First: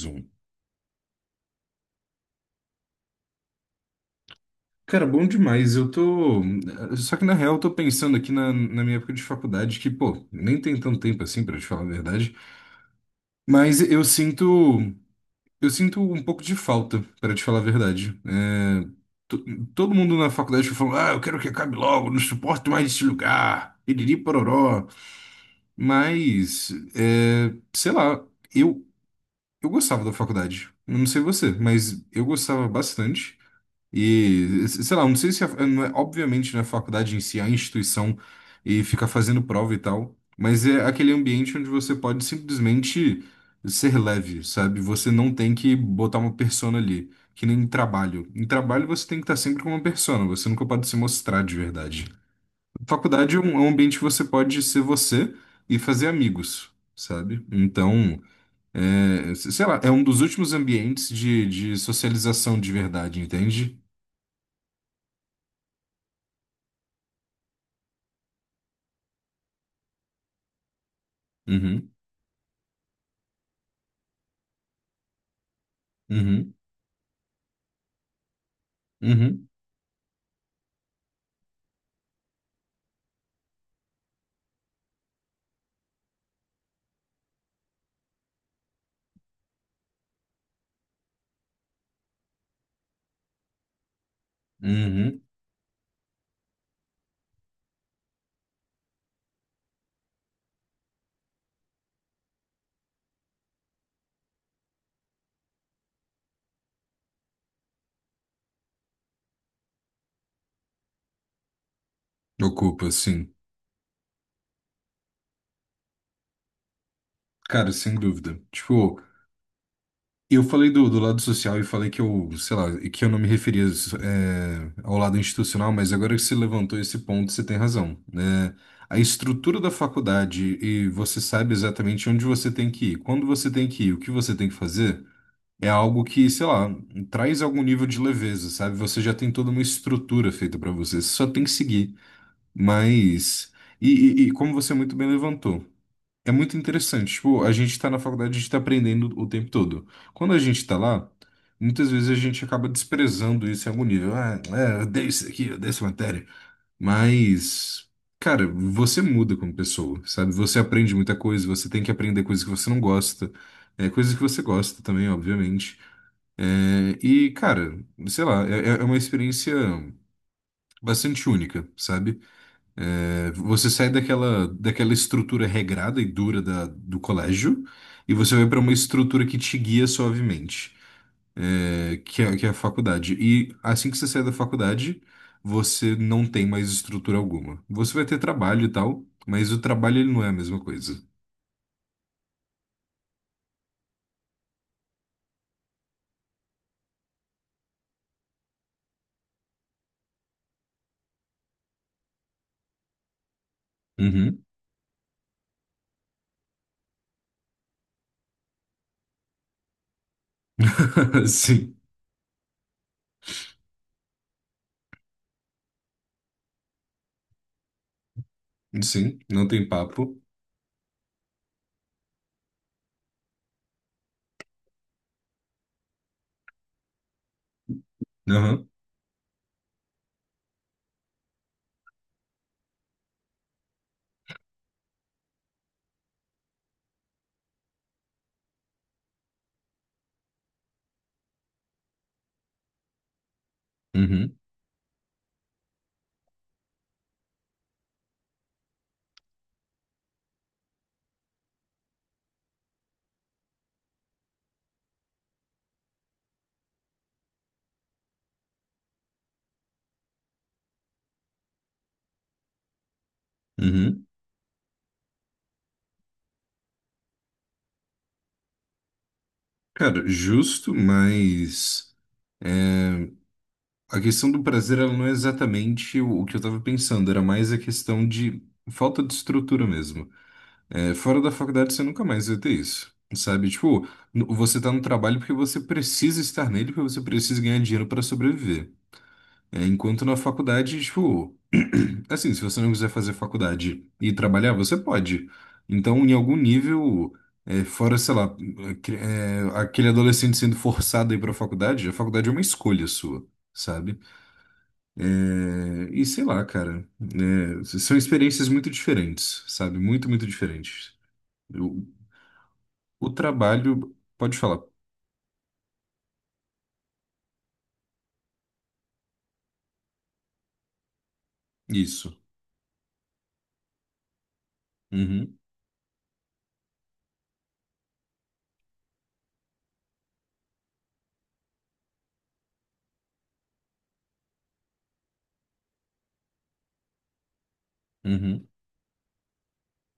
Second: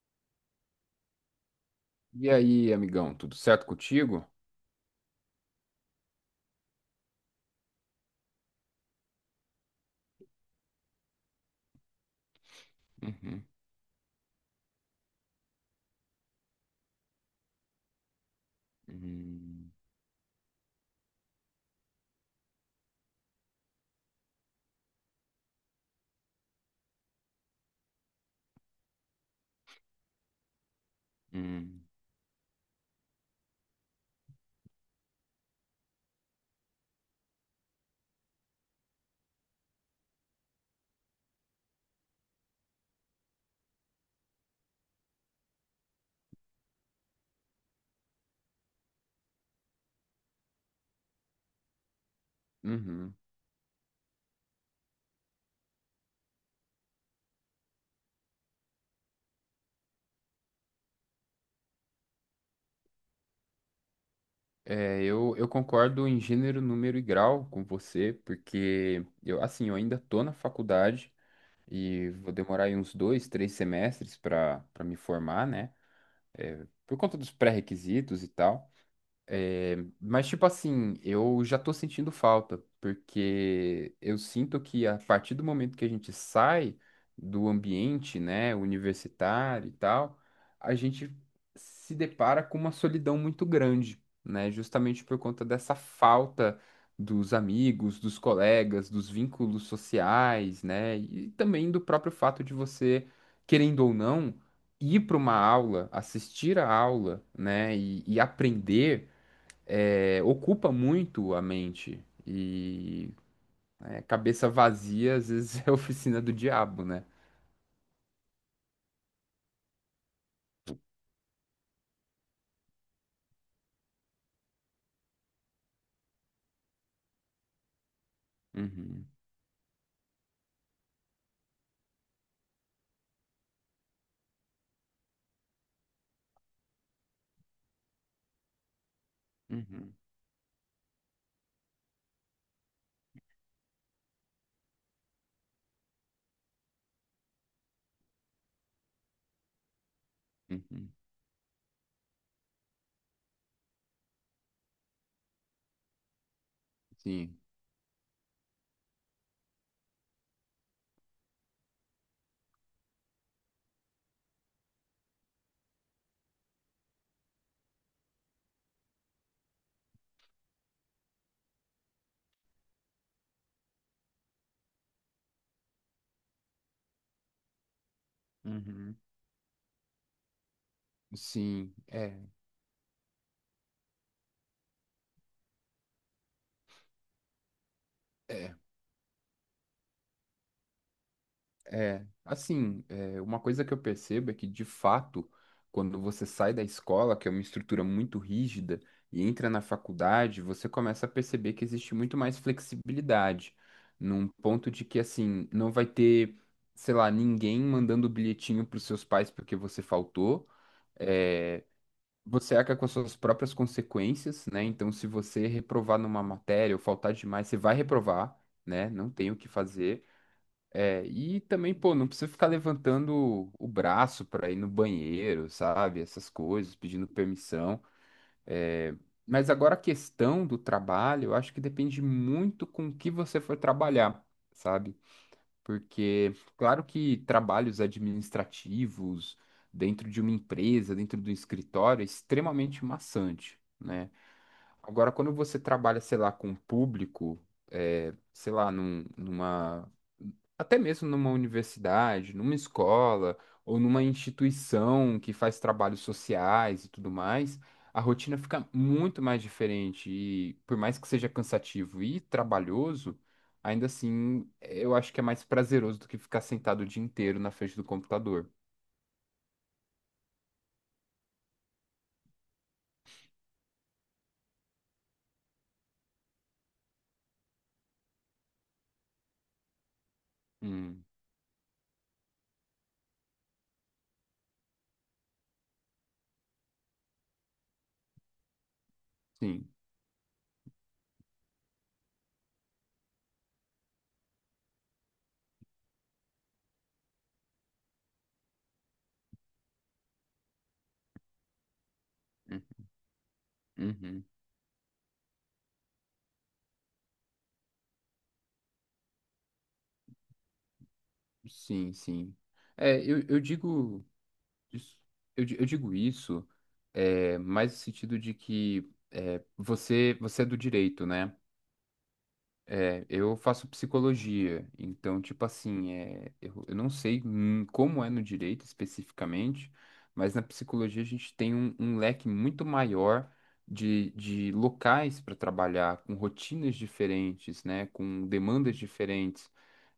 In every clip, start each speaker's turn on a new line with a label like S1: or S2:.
S1: Zoom.
S2: E aí, amigão, tudo certo contigo?
S1: Cara, bom demais. Eu tô. Só que na real, eu tô pensando aqui na minha época de faculdade, que, pô, nem tem tanto tempo assim, pra te falar a verdade.
S2: Uhum,
S1: Mas eu sinto. Eu sinto um pouco de falta, pra te falar a verdade. To-
S2: uhum,
S1: Todo mundo na faculdade falou: ah, eu quero que acabe logo, não suporto mais esse lugar. Iriri pororó. Mas, é, sei lá, eu, eu gostava da faculdade. Eu não sei você,
S2: uhum.
S1: mas eu gostava bastante. E, sei lá, não sei se, a- não é- obviamente, não é a faculdade em si, é a instituição, e ficar fazendo prova e tal, mas é aquele ambiente onde você pode simplesmente ser leve, sabe? Você não tem que botar uma persona ali, que nem em trabalho. Em trabalho você tem que estar sempre com uma persona, você nunca pode se mostrar de verdade.
S2: Uhum.
S1: Faculdade é um ambiente que você pode ser você e fazer amigos, sabe? Então, é, sei lá, é um dos últimos ambientes de socialização de verdade, entende?
S2: Eu concordo em gênero, número e grau com você, porque eu, assim, eu ainda tô na faculdade
S1: Uhum.
S2: e vou demorar aí uns dois, três semestres para me formar, né?
S1: Uhum,
S2: É, por conta dos pré-requisitos e tal.
S1: uhum,
S2: É, mas, tipo assim, eu já tô sentindo falta, porque eu sinto que a partir do momento que a gente sai do ambiente, né, universitário e tal, a gente se depara com uma solidão muito grande, né, justamente por
S1: uhum.
S2: conta dessa falta dos amigos, dos colegas, dos vínculos sociais, né, e também do próprio fato de você, querendo ou não, ir para uma aula, assistir a aula, né, e aprender ocupa muito a mente.
S1: Ocupa,
S2: E
S1: sim.
S2: é, cabeça vazia, às vezes, é a oficina do diabo, né?
S1: Cara, sem dúvida. Tipo, eu falei do lado social e falei que eu, sei lá, que eu não me referia, é, ao lado institucional, mas agora que você levantou esse ponto, você tem razão, né? A
S2: Uhum,
S1: estrutura da faculdade e você sabe exatamente onde você tem que ir, quando você tem que ir, o que você tem que fazer, é algo que, sei lá, traz algum nível de leveza, sabe? Você já tem toda uma
S2: uhum,
S1: estrutura feita pra você, você só tem que seguir. Mas. E, e como você muito bem levantou. É muito interessante. Tipo, a gente tá na faculdade, a gente tá aprendendo o tempo todo. Quando a gente tá
S2: uhum,
S1: lá, muitas vezes a gente acaba desprezando isso em algum nível. Ah, é, eu odeio isso aqui, eu odeio essa matéria.
S2: sim,
S1: Mas, cara, você muda como pessoa, sabe? Você aprende muita coisa, você tem que aprender coisas que você não gosta, é, coisas que você gosta também, obviamente. É, e, cara, sei lá, é uma experiência bastante única, sabe? É, você sai daquela estrutura regrada e dura do colégio e você vai para uma
S2: uhum,
S1: estrutura que te guia suavemente,
S2: sim,
S1: é,
S2: é.
S1: que é a faculdade. E assim que você sai da faculdade, você não tem mais estrutura alguma. Você vai ter trabalho e tal, mas o trabalho ele não é a mesma coisa.
S2: É, assim, é, uma coisa que eu percebo é que, de fato, quando você sai da escola, que é uma estrutura muito rígida, e entra na faculdade, você começa a perceber que existe muito mais flexibilidade, num
S1: Uhum.
S2: ponto de que, assim, não vai ter, sei lá, ninguém mandando bilhetinho para os seus pais porque você faltou. É,
S1: Sim,
S2: você arca com as suas próprias consequências, né? Então, se você reprovar numa matéria ou faltar demais, você vai reprovar, né? Não
S1: sim,
S2: tem o que
S1: não tem
S2: fazer.
S1: papo.
S2: É, e também, pô, não precisa ficar levantando o braço pra ir no banheiro, sabe? Essas coisas, pedindo permissão.
S1: Aham.
S2: É, mas agora a questão do trabalho, eu acho que depende muito com o que você for trabalhar, sabe? Porque, claro que trabalhos administrativos dentro de uma empresa, dentro do escritório, é extremamente maçante, né?
S1: Uhum.
S2: Agora, quando você trabalha, sei lá, com um público, é, sei lá, numa, até mesmo numa universidade, numa escola ou numa instituição que faz trabalhos sociais e tudo mais, a rotina fica muito mais diferente. E por mais que seja cansativo e trabalhoso, ainda
S1: Uhum.
S2: assim, eu acho que é mais prazeroso do que ficar sentado o dia inteiro na frente do computador.
S1: Cara, justo, mas. A questão do prazer, ela não é exatamente o que eu estava pensando, era mais a questão de falta de estrutura mesmo. É,
S2: Hum,
S1: fora da faculdade você nunca mais vai ter isso, sabe? Tipo, você tá no trabalho porque você precisa estar nele, porque você precisa ganhar dinheiro para sobreviver. É,
S2: sim.
S1: enquanto na faculdade, tipo, assim, se você não quiser fazer faculdade e trabalhar, você pode. Então, em algum nível, é, fora, sei lá, é, aquele adolescente sendo forçado a ir para a faculdade é uma escolha sua, sabe?
S2: Uhum.
S1: É, e sei lá, cara, né, são experiências muito diferentes, sabe? Muito, muito diferentes. O,
S2: Sim, sim. É,
S1: o
S2: eu, eu
S1: trabalho,
S2: digo.
S1: pode falar,
S2: Isso- eu digo isso mais no sentido de que é, você é do direito, né?
S1: isso.
S2: É, eu faço psicologia, então,
S1: Uhum,
S2: tipo assim, é, eu não sei como é no direito especificamente, mas na psicologia a gente tem um leque muito maior de locais para trabalhar, com rotinas diferentes, né? Com
S1: uhum,
S2: demandas diferentes.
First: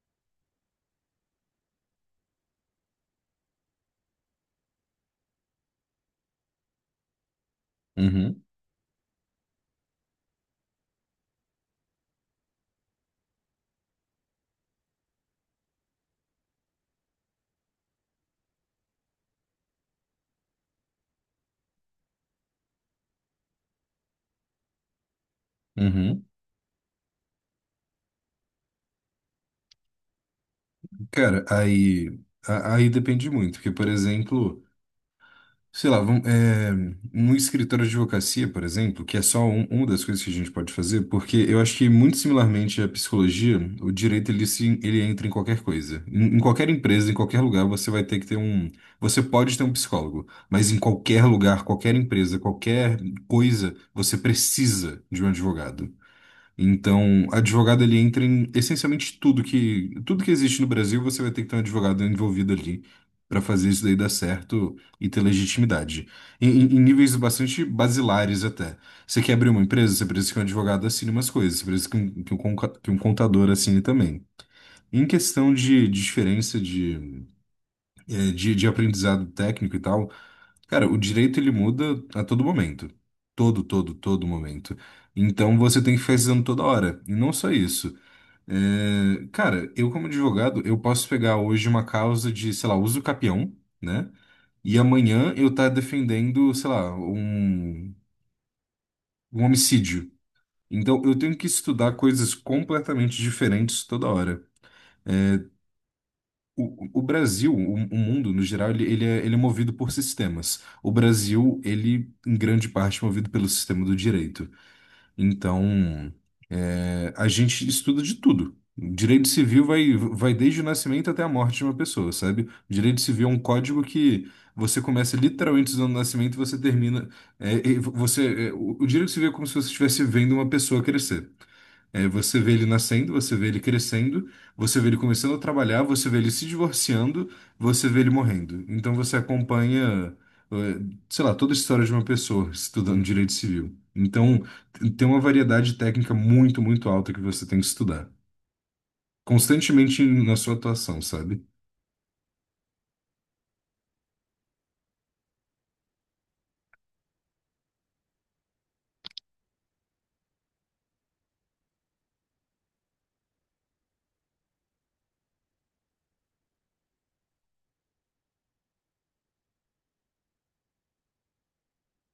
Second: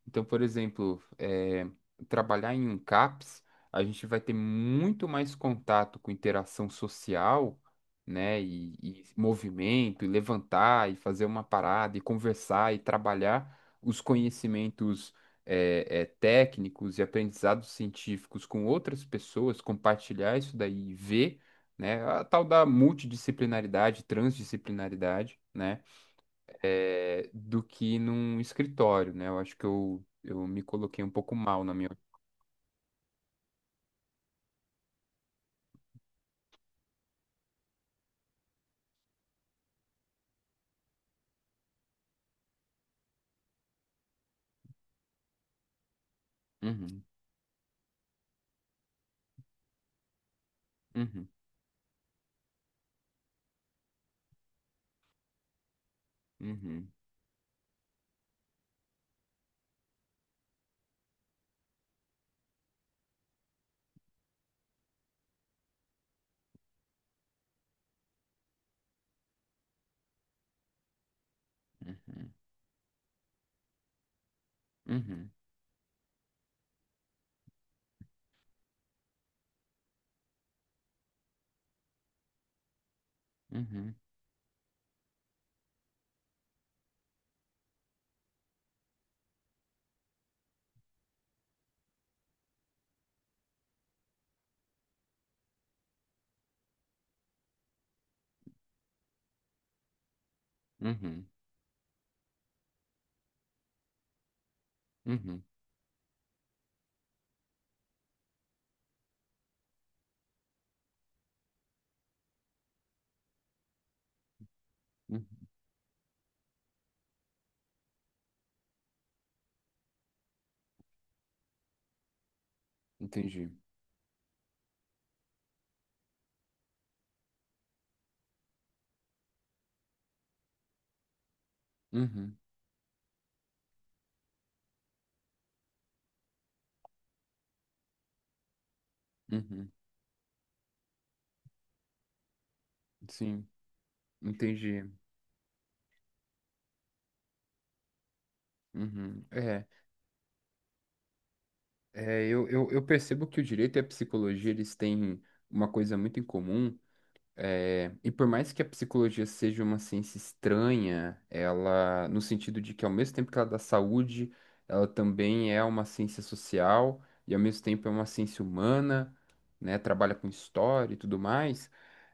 S2: Então, por exemplo, trabalhar em um CAPS, a gente vai ter muito mais contato com interação social, né?
S1: uhum,
S2: E movimento, e levantar, e fazer uma parada, e conversar, e trabalhar os conhecimentos técnicos e aprendizados científicos com outras pessoas, compartilhar isso daí e ver, né? A tal da multidisciplinaridade, transdisciplinaridade, né?
S1: uhum.
S2: Do que num escritório, né? Eu acho que eu me coloquei um pouco
S1: Cara,
S2: mal na minha.
S1: aí, aí depende muito, porque, por exemplo, sei lá, vamos, é, num escritório de advocacia, por exemplo, que é só uma das coisas que a gente pode fazer, porque eu acho que muito similarmente à psicologia, o direito ele, se, ele entra em qualquer coisa. Em qualquer
S2: Uhum,
S1: empresa, em qualquer lugar, você vai ter que ter um. Você pode ter um psicólogo, mas em qualquer
S2: uhum,
S1: lugar, qualquer empresa, qualquer coisa, você precisa de um advogado.
S2: uhum,
S1: Então, advogado ele entra em essencialmente tudo que existe no Brasil, você vai ter que ter um advogado envolvido ali para fazer isso daí dar certo e ter legitimidade. Em, em níveis bastante basilares até. Você quer abrir uma empresa, você precisa que um advogado assine umas coisas, você precisa que um,
S2: uhum,
S1: que um, conca- que um contador assine também. Em
S2: uhum,
S1: questão de diferença de, eh, de aprendizado técnico e tal, cara, o direito ele muda a todo momento. Todo,
S2: uhum,
S1: todo, todo momento. Então você tem que ficar estudando toda hora. E não só isso. É, cara, eu como advogado, eu posso pegar hoje uma causa de, sei lá, uso capião, né? E amanhã eu tá defendendo, sei lá, um homicídio. Então eu
S2: uhum,
S1: tenho que estudar coisas completamente diferentes toda hora.
S2: uhum,
S1: O Brasil, o mundo no geral, ele, ele é movido por sistemas. O Brasil, ele, em grande parte, é movido pelo sistema do direito.
S2: uhum.
S1: Então, é, a gente estuda de tudo. Direito civil vai desde o nascimento até a morte de uma pessoa, sabe? Direito civil é um
S2: Entendi.
S1: código que você começa literalmente usando o nascimento e você termina. É, e você, é, o direito civil é como se você estivesse vendo uma pessoa crescer. É,
S2: Uhum,
S1: você vê ele nascendo, você vê ele crescendo, você vê ele começando a trabalhar, você vê ele se divorciando, você vê ele morrendo. Então você
S2: uhum.
S1: acompanha, eh, sei lá, toda a história de uma pessoa estudando direito
S2: Sim,
S1: civil. Então
S2: entendi.
S1: tem uma variedade técnica muito, muito alta que você tem que estudar.
S2: Uhum.
S1: Constantemente na sua atuação, sabe?
S2: Eu percebo que o direito e a psicologia, eles têm uma coisa muito em comum. É, e por mais que a psicologia seja uma ciência estranha, ela, no sentido de que ao mesmo tempo que ela dá saúde, ela também é uma ciência social e ao mesmo tempo é uma ciência humana, né, trabalha com história e tudo mais,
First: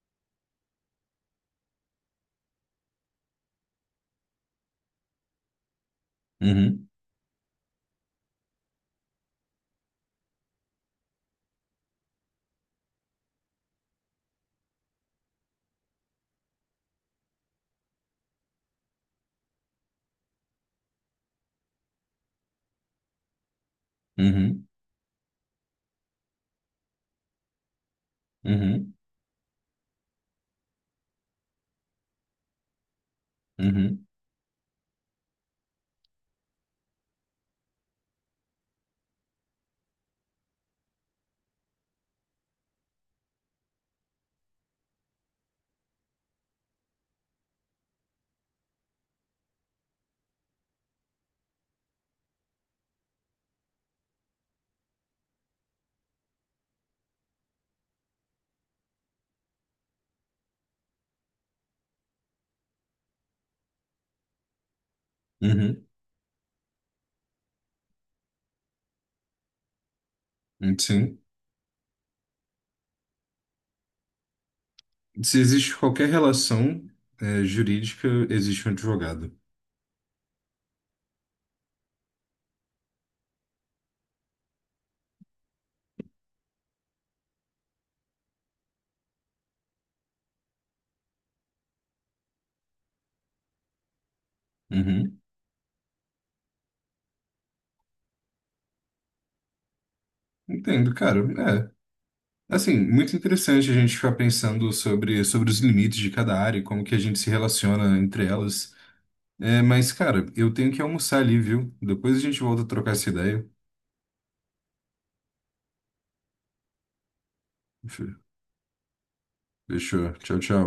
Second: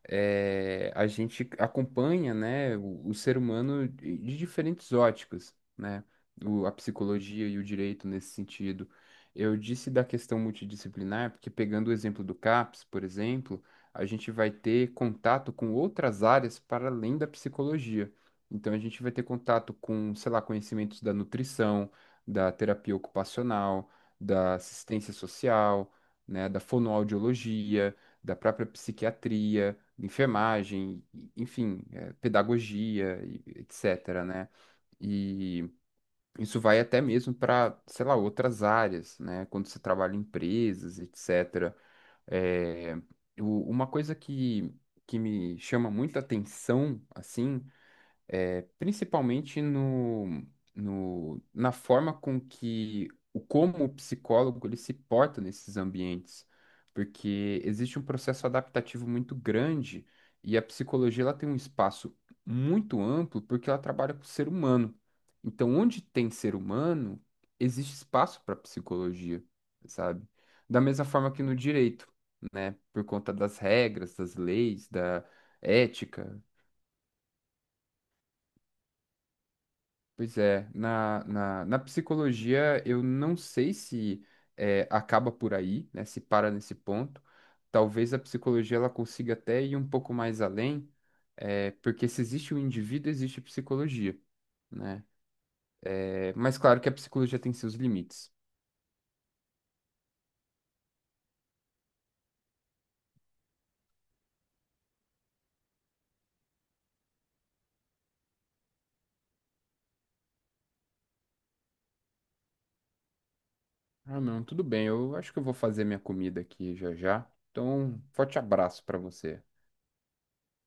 S2: é, a gente acompanha, né, o ser humano de diferentes óticas, né, a
S1: Uhum,
S2: psicologia e o direito nesse sentido. Eu disse da questão multidisciplinar, porque pegando o exemplo do CAPS, por exemplo, a gente vai ter contato com outras áreas para além da psicologia. Então, a gente vai ter contato com, sei lá, conhecimentos da nutrição, da terapia ocupacional, da
S1: uhum,
S2: assistência social, né, da fonoaudiologia, da própria
S1: uhum,
S2: psiquiatria, enfermagem, enfim, eh, pedagogia,
S1: uhum,
S2: etc., né? E isso vai até mesmo para, sei lá, outras áreas, né? Quando você trabalha em empresas, etc. É, uma coisa que me chama muita atenção, assim, é, principalmente no, no, na forma com que o como o psicólogo ele se porta nesses ambientes, porque existe um processo adaptativo muito grande e a psicologia ela tem um espaço muito amplo porque ela trabalha com o ser humano. Então,
S1: uhum.
S2: onde tem ser humano, existe espaço para psicologia, sabe? Da mesma
S1: Sim.
S2: forma que no direito, né? Por conta das regras, das leis, da
S1: Se existe qualquer
S2: ética.
S1: relação, eh, jurídica, existe um advogado.
S2: Pois é, na psicologia eu não sei se acaba por aí, né, se para nesse ponto. Talvez a psicologia ela consiga até ir um pouco mais além, eh, porque se existe o indivíduo, existe a psicologia, né?
S1: Uhum.
S2: Eh, mas claro que a psicologia tem seus limites.
S1: Entendo, cara. É, assim, muito interessante a gente ficar pensando sobre os limites de cada área e como que a gente se relaciona entre elas. É, mas, cara, eu tenho que almoçar ali, viu? Depois a gente volta a trocar essa ideia.
S2: Ah, não, tudo bem, eu acho que eu vou fazer minha comida aqui já já. Então, forte abraço para você.
S1: Fechou. Tchau, tchau.